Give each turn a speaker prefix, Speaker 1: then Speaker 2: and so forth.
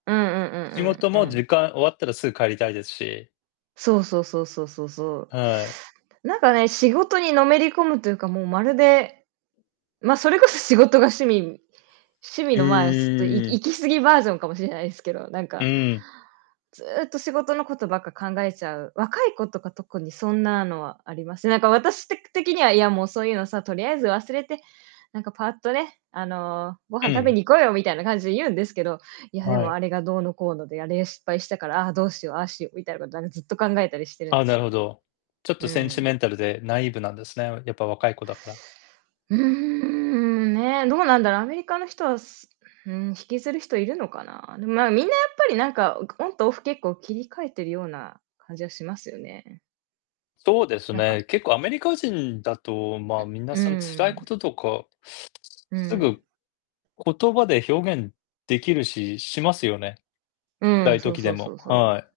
Speaker 1: うんうんう
Speaker 2: 仕事
Speaker 1: んうん
Speaker 2: も
Speaker 1: うん。
Speaker 2: 時間終わったらすぐ帰りたいですし。
Speaker 1: そうそうそうそうそうそ
Speaker 2: はい。
Speaker 1: う、なんかね、仕事にのめり込むというか、もうまるで、ま、それこそ仕事が趣味趣
Speaker 2: う
Speaker 1: 味の、まあ、ちょっといき
Speaker 2: ーん。
Speaker 1: 行き過ぎバージョンかもしれないすけど、なん
Speaker 2: う
Speaker 1: か
Speaker 2: ん。
Speaker 1: ずっと仕事のことばっか考えちゃう、若い子とか特にそんなのはあります。なんか私てく的には、いやもうそういうのさ、とりあえず忘れて、なんかパアっとね、あの、ご飯
Speaker 2: う
Speaker 1: 食べ
Speaker 2: ん。
Speaker 1: に行こうよみたいな感じで言うんですけど、いやで
Speaker 2: は
Speaker 1: も
Speaker 2: い。
Speaker 1: あれがどうのこうので、あれ、失敗したから、ああ、どうしよう、ああしようみたいなことなん、ずっと考えたりしてるん
Speaker 2: あ、
Speaker 1: で
Speaker 2: な
Speaker 1: す
Speaker 2: る
Speaker 1: よ。
Speaker 2: ほど。ちょっ
Speaker 1: う
Speaker 2: とセンチ
Speaker 1: ん。
Speaker 2: メンタルでナイーブなんですね、やっぱ若い子だから。
Speaker 1: うーん、ね、どうなんだろう、アメリカの人はすうーん、引きずる人いるのかな？でも、まあ、みんなやっぱりなんかくオンとオフ結構切り替えてるような感じはしますよね。
Speaker 2: そうです
Speaker 1: なんか
Speaker 2: ね、結構アメリカ人だと、ま
Speaker 1: う
Speaker 2: あ、
Speaker 1: ん。
Speaker 2: 皆
Speaker 1: う
Speaker 2: さん辛い
Speaker 1: ー
Speaker 2: こ
Speaker 1: ん。
Speaker 2: ととか、
Speaker 1: う
Speaker 2: す
Speaker 1: ん。
Speaker 2: ぐ言葉で表現できるし、しますよね。
Speaker 1: う
Speaker 2: 辛
Speaker 1: ん、
Speaker 2: い
Speaker 1: そう
Speaker 2: 時
Speaker 1: そ
Speaker 2: で
Speaker 1: うそ
Speaker 2: も、
Speaker 1: うそう。
Speaker 2: はい。